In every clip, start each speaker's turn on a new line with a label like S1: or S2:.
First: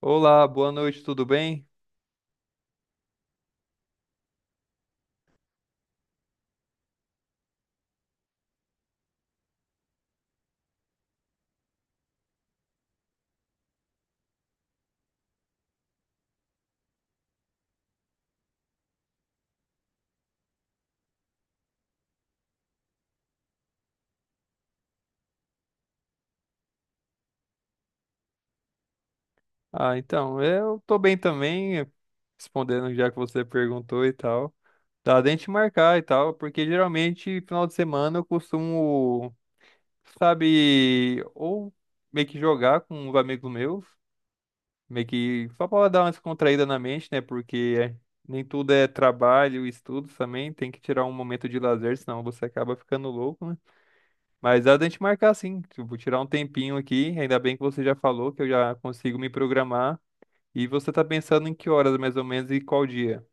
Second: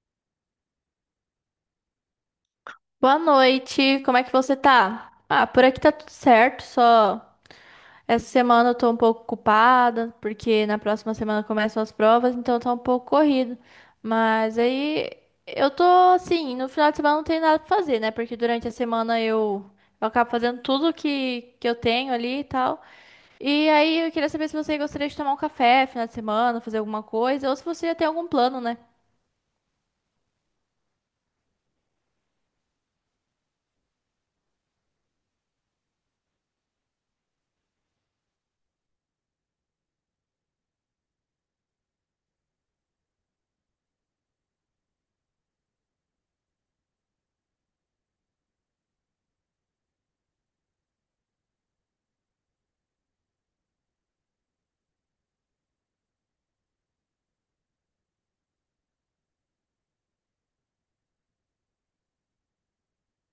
S1: Olá, boa noite, tudo bem?
S2: Boa noite, como é que você tá? Ah, por aqui tá tudo certo, só essa semana eu tô um pouco ocupada, porque na próxima semana começam as provas, então tá um pouco corrido. Mas aí eu tô assim, no final de semana não tem nada pra fazer, né? Porque durante a semana eu acabo fazendo tudo que eu tenho ali e tal. E aí eu queria saber se você gostaria de tomar um café final de semana, fazer alguma coisa, ou se você já tem algum plano, né?
S1: Ah, então, eu tô bem também, respondendo já que você perguntou e tal. Dá da gente marcar e tal, porque geralmente final de semana eu costumo, sabe, ou meio que jogar com os amigos meus, meio que só pra dar uma descontraída na mente, né? Porque nem tudo é trabalho, estudos também, tem que tirar um momento de lazer, senão você acaba ficando louco, né? Mas dá da gente marcar sim, tipo, tirar um tempinho aqui, ainda bem que você já falou que eu já consigo me programar. E você tá pensando em que horas mais ou menos e qual dia?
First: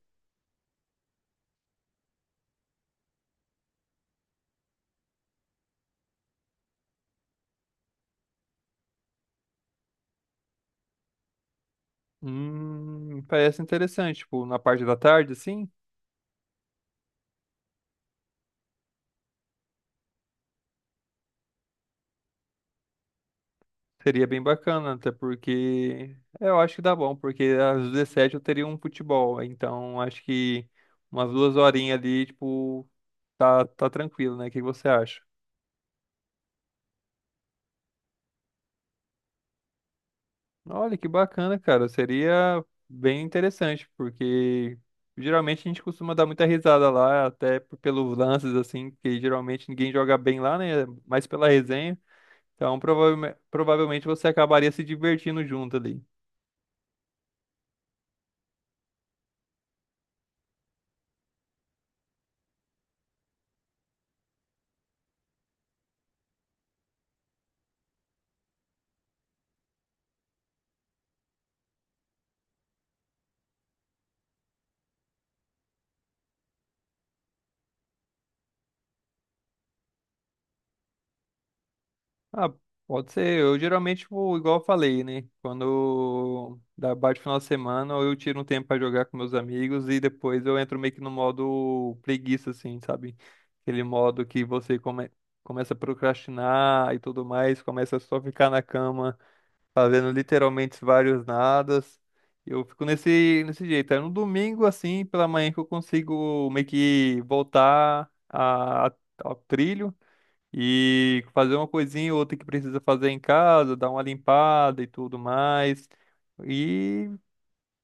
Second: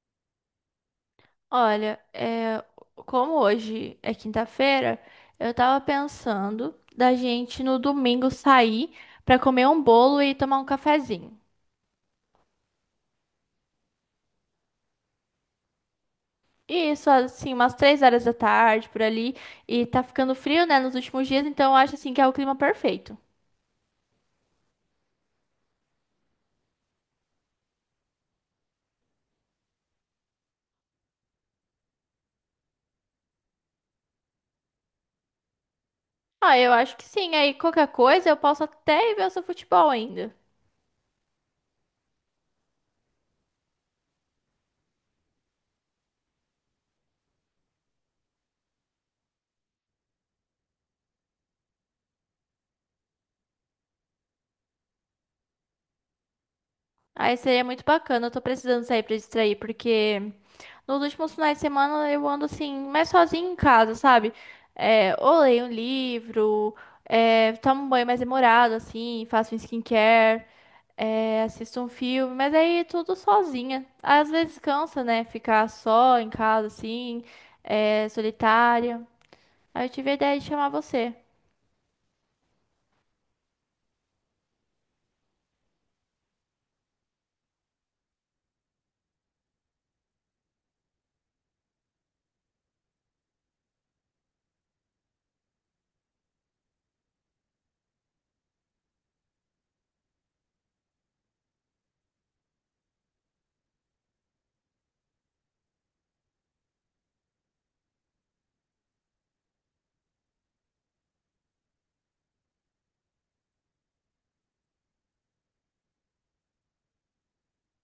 S2: Olha, como hoje é quinta-feira, eu tava pensando da gente no domingo sair pra comer um bolo e tomar um cafezinho.
S1: Parece interessante, tipo, na parte da tarde, sim,
S2: E isso, assim, umas 3 horas da tarde por ali. E tá ficando frio, né, nos últimos dias, então eu acho assim que é o clima perfeito.
S1: seria bem bacana, até porque é, eu acho que dá bom, porque às 17 eu teria um futebol, então acho que umas 2 horinhas ali, tipo, tá, tá tranquilo, né? O que que você acha?
S2: Ah, eu acho que sim. Aí qualquer coisa eu posso até ir ver o seu futebol ainda.
S1: Olha que bacana, cara. Seria bem interessante, porque geralmente a gente costuma dar muita risada lá, até pelos lances, assim, que geralmente ninguém joga bem lá, né? Mas pela resenha. Então, provavelmente você acabaria se divertindo junto ali.
S2: Aí seria muito bacana. Eu tô precisando sair pra distrair, porque nos últimos finais de semana eu ando assim, mais sozinha em casa, sabe? É, ou leio um livro, tomo um banho mais demorado, assim, faço um skincare, assisto um filme, mas aí tudo sozinha. Às vezes cansa, né? Ficar só em casa, assim, solitária. Aí eu tive a ideia de chamar você.
S1: Ah, pode ser. Eu geralmente, tipo, igual eu falei, né? Quando bate o final de semana, eu tiro um tempo pra jogar com meus amigos e depois eu entro meio que no modo preguiça, assim, sabe? Aquele modo que você começa a procrastinar e tudo mais, começa só ficar na cama fazendo literalmente vários nadas. Eu fico nesse jeito. É no domingo, assim, pela manhã que eu consigo meio que voltar a, ao trilho e fazer uma coisinha ou outra que precisa fazer em casa, dar uma limpada e tudo mais. E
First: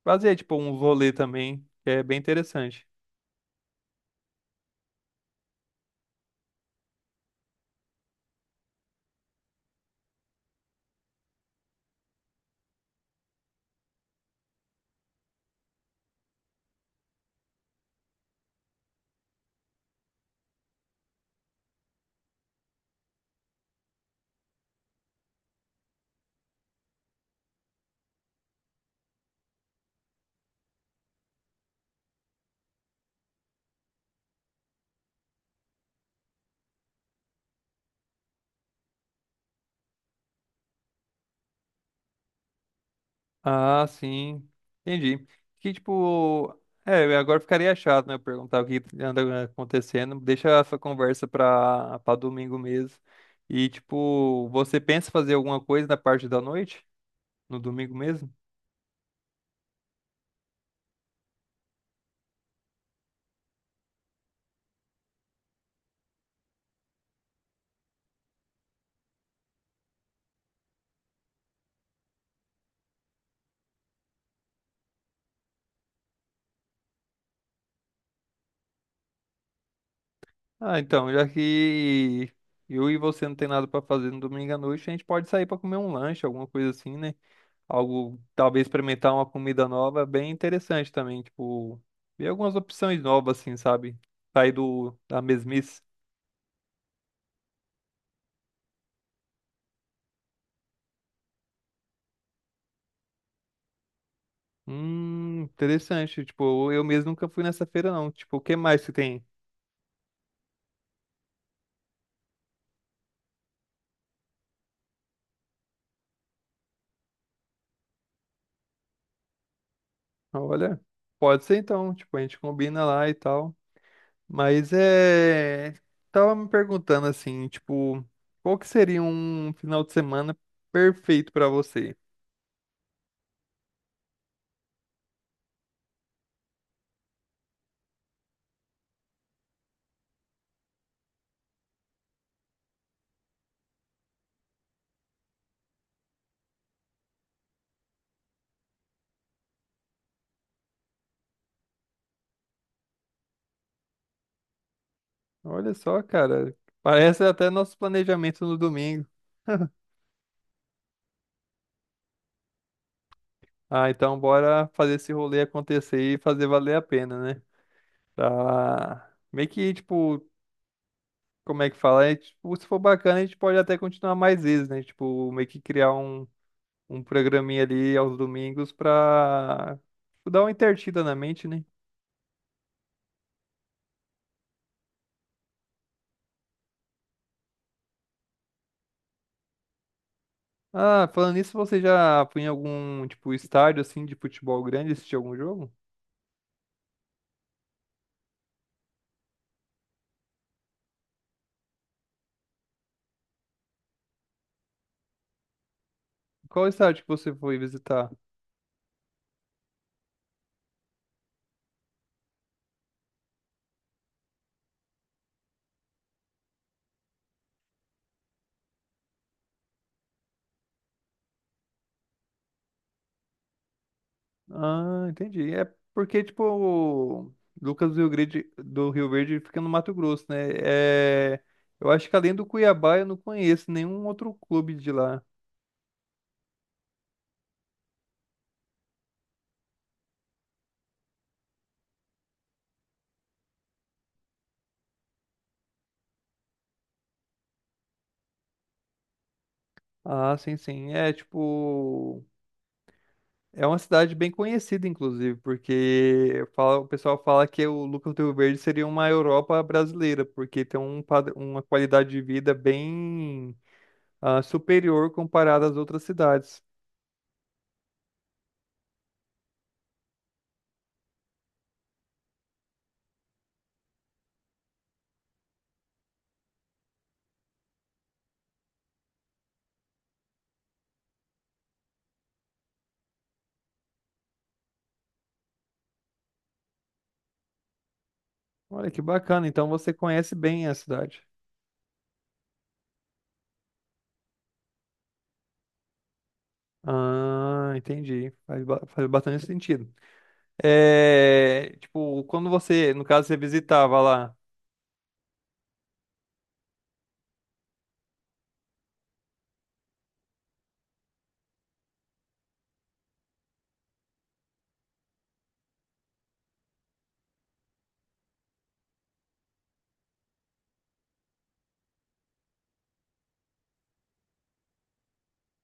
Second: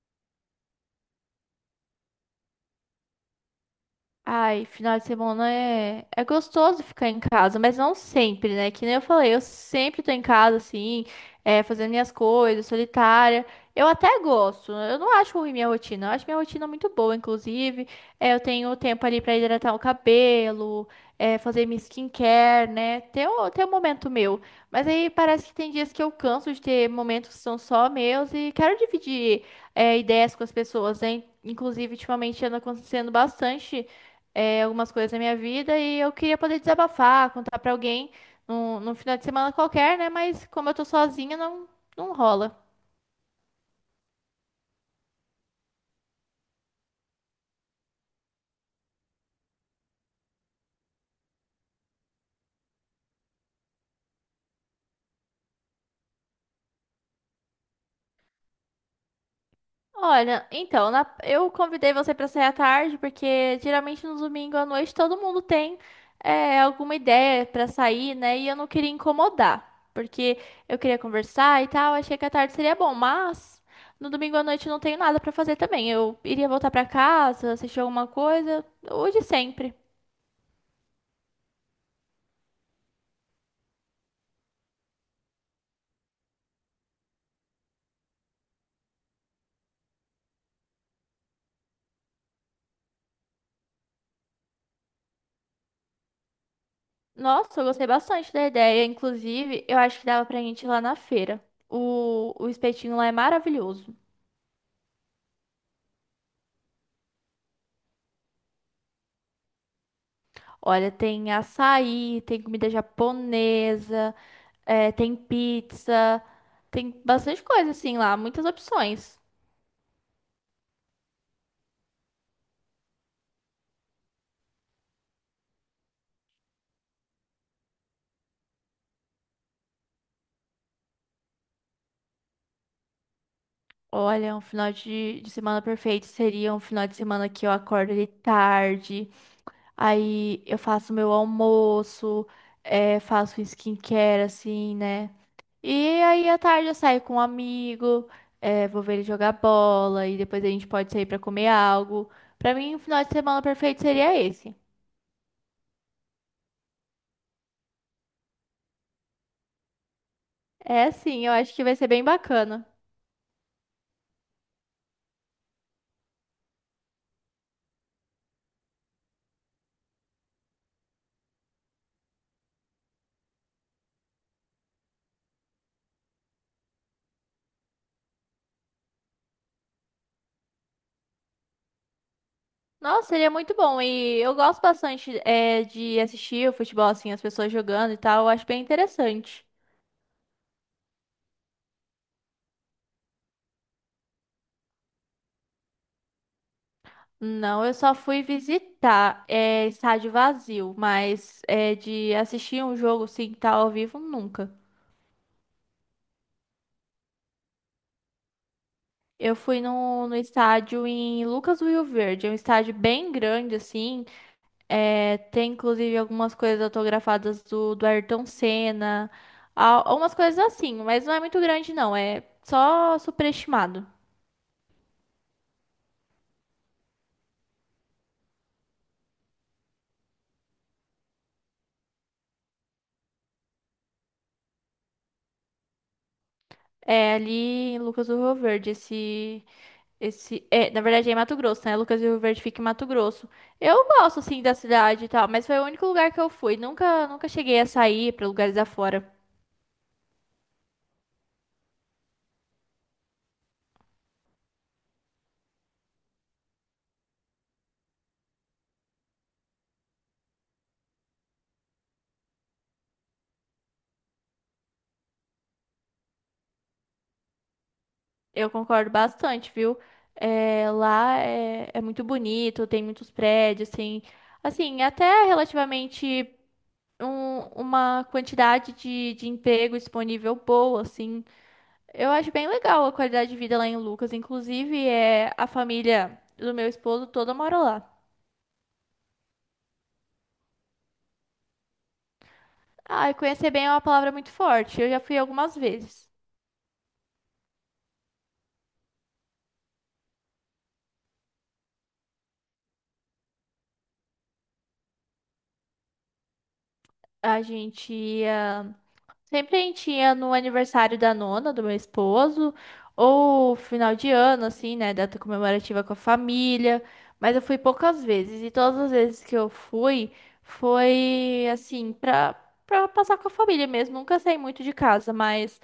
S1: fazer, tipo, um rolê também, que é bem interessante.
S2: Ai, final de semana é gostoso ficar em casa, mas não sempre, né? Que nem eu falei, eu sempre tô em casa, assim, fazendo minhas coisas, solitária. Eu até gosto, eu não acho ruim minha rotina, eu acho minha rotina muito boa, inclusive. É, eu tenho um tempo ali pra hidratar o cabelo, fazer minha skincare, né? Tem o momento meu. Mas aí parece que tem dias que eu canso de ter momentos que são só meus e quero dividir, ideias com as pessoas, né? Inclusive, ultimamente anda acontecendo bastante algumas coisas da minha vida e eu queria poder desabafar, contar pra alguém num final de semana qualquer, né? Mas como eu tô sozinha, não rola.
S1: Ah, sim. Entendi. Que, tipo, é, agora ficaria chato, né? Eu perguntar o que anda acontecendo. Deixa essa conversa pra domingo mesmo. E, tipo, você pensa em fazer alguma coisa na parte da noite? No domingo mesmo?
S2: Olha, então, eu convidei você pra sair à tarde, porque geralmente no domingo à noite todo mundo tem alguma ideia pra sair, né? E eu não queria incomodar, porque eu queria conversar e tal, achei que a tarde seria bom, mas no domingo à noite eu não tenho nada pra fazer também. Eu iria voltar pra casa, assistir alguma coisa, o de sempre.
S1: Ah, então, já que eu e você não tem nada pra fazer no domingo à noite, a gente pode sair pra comer um lanche, alguma coisa assim, né? Algo, talvez experimentar uma comida nova, bem interessante também, tipo, ver algumas opções novas assim, sabe? Sair do da mesmice.
S2: Nossa, eu gostei bastante da ideia. Inclusive, eu acho que dava pra gente ir lá na feira. O espetinho lá é maravilhoso.
S1: Interessante, tipo, eu mesmo nunca fui nessa feira não. Tipo, o que mais que tem?
S2: Olha, tem açaí, tem comida japonesa, tem pizza, tem bastante coisa assim lá, muitas opções.
S1: Olha, pode ser então, tipo, a gente combina lá e tal. Mas é. Tava me perguntando assim, tipo, qual que seria um final de semana perfeito pra você?
S2: Olha, um final de semana perfeito seria um final de semana que eu acordo de tarde, aí eu faço meu almoço, faço um skincare assim, né? E aí à tarde eu saio com um amigo, vou ver ele jogar bola e depois a gente pode sair pra comer algo. Pra mim, um final de semana perfeito seria esse.
S1: Olha só, cara, parece até nosso planejamento no domingo.
S2: É sim, eu acho que vai ser bem bacana.
S1: Ah, então bora fazer esse rolê acontecer e fazer valer a pena, né? Tá. Meio que, tipo, como é que fala? É, tipo, se for bacana, a gente pode até continuar mais vezes, né? Tipo, meio que criar um programinha ali aos domingos pra tipo, dar uma intertida na mente, né?
S2: Nossa, seria muito bom. E eu gosto bastante de assistir o futebol, assim, as pessoas jogando e tal. Eu acho bem interessante.
S1: Ah, falando nisso, você já foi em algum, tipo, estádio, assim, de futebol grande assistir algum jogo?
S2: Não, eu só fui visitar estádio vazio, mas de assistir um jogo assim, que tá ao vivo, nunca.
S1: Qual estádio que você foi visitar?
S2: Eu fui no estádio em Lucas do Rio Verde. É um estádio bem grande, assim. É, tem, inclusive, algumas coisas autografadas do Ayrton Senna. Umas coisas assim, mas não é muito grande, não. É só superestimado.
S1: Ah, entendi. É porque, tipo, o Lucas do Rio Grande, do Rio Verde fica no Mato Grosso, né? É... Eu acho que além do Cuiabá, eu não conheço nenhum outro clube de lá.
S2: É ali em Lucas do Rio Verde. Esse, é, na verdade, é em Mato Grosso, né? Lucas do Rio Verde fica em Mato Grosso. Eu gosto, assim, da cidade e tal, mas foi o único lugar que eu fui. Nunca cheguei a sair para lugares afora.
S1: Ah, sim, sim. É, tipo... É uma cidade bem conhecida, inclusive, porque o pessoal fala que o Lucas do Rio Verde seria uma Europa brasileira, porque tem um uma qualidade de vida bem ah, superior comparada às outras cidades.
S2: Eu concordo bastante, viu? É, lá é muito bonito, tem muitos prédios, tem, assim, até relativamente uma quantidade de emprego disponível boa, assim. Eu acho bem legal a qualidade de vida lá em Lucas. Inclusive, é, a família do meu esposo toda mora lá.
S1: Olha que bacana, então você conhece bem a cidade.
S2: Ah, e conhecer bem é uma palavra muito forte. Eu já fui algumas vezes.
S1: Ah, entendi. Faz, faz bastante sentido. É, tipo, quando você, no caso, você visitava lá.
S2: A gente ia. Sempre a gente ia no aniversário da nona, do meu esposo, ou final de ano, assim, né? Data comemorativa com a família. Mas eu fui poucas vezes, e todas as vezes que eu fui, foi assim, pra passar com a família mesmo. Nunca saí muito de casa, mas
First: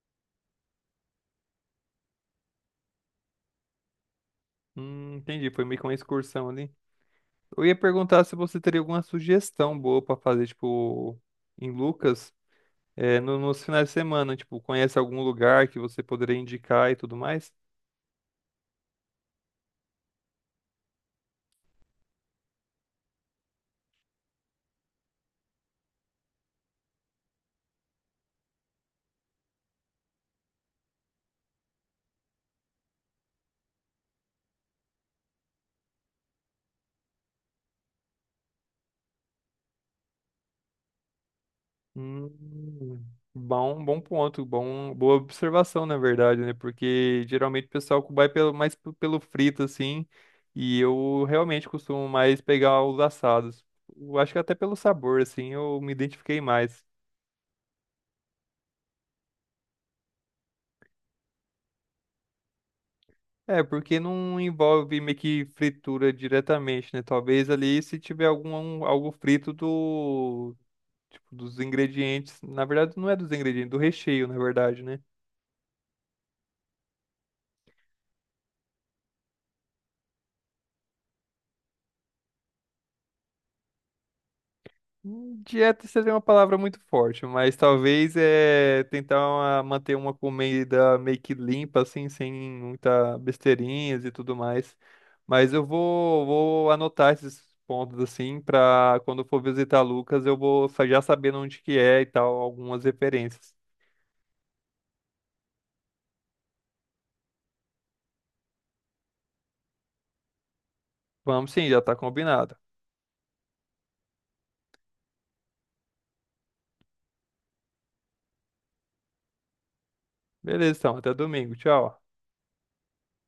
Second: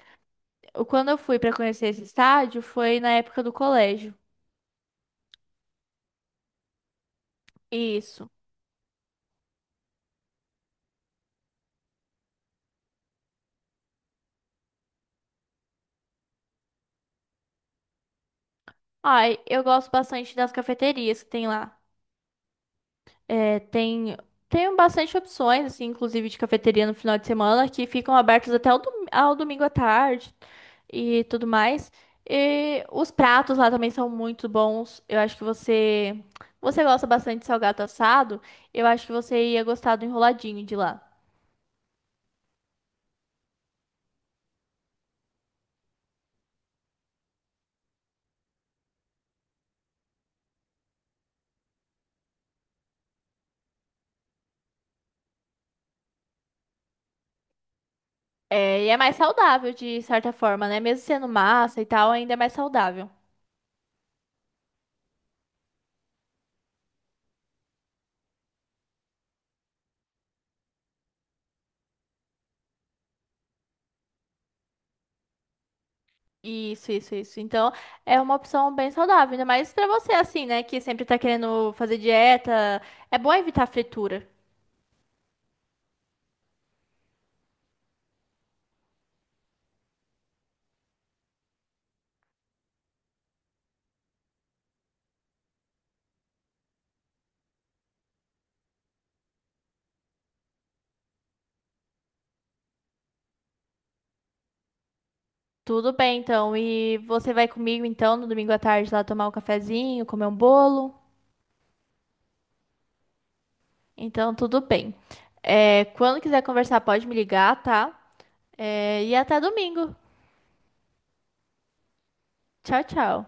S2: quando eu fui pra conhecer esse estádio, foi na época do colégio.
S1: Entendi, foi meio que uma excursão ali. Eu ia perguntar
S2: Isso.
S1: se você teria alguma sugestão boa pra fazer, tipo, em Lucas, é, nos finais de semana, tipo, conhece algum lugar que você poderia indicar e tudo mais?
S2: Ai, eu gosto bastante das cafeterias que tem lá. É, tem, tem bastante opções, assim, inclusive de cafeteria no final de semana, que ficam abertas até ao, ao domingo à tarde e tudo mais. E os pratos lá também são muito bons. Eu acho que você gosta bastante de salgado assado, eu acho que você ia gostar do enroladinho de lá.
S1: Hum, bom, bom ponto, bom, boa observação, na verdade, né? Porque geralmente o pessoal vai pelo, mais pelo frito, assim, e eu realmente costumo mais pegar os assados. Eu acho que até pelo sabor, assim, eu me identifiquei mais.
S2: É, e é mais saudável, de certa forma, né? Mesmo sendo massa e tal, ainda é mais saudável.
S1: É, porque não envolve meio que fritura diretamente, né? Talvez ali se tiver algum algo frito do tipo dos ingredientes, na verdade não é dos ingredientes, do recheio, na verdade, né?
S2: Isso, isso, isso. Então, é uma opção bem saudável, ainda mais pra você assim, né, que sempre tá querendo fazer dieta. É bom evitar fritura.
S1: Dieta seria uma palavra muito forte, mas talvez é tentar manter uma comida meio que limpa, assim, sem muita besteirinhas e tudo mais. Mas eu vou anotar esses pontos, assim, para quando for visitar Lucas, eu vou já sabendo onde que é e tal, algumas referências.
S2: Tudo bem, então. E você vai comigo então no domingo à tarde lá tomar um cafezinho, comer um bolo.
S1: Vamos sim, já tá combinado.
S2: Então, tudo bem. É, quando quiser conversar, pode me ligar, tá? É, e até domingo.
S1: Beleza, então, até domingo. Tchau.
S2: Tchau, tchau.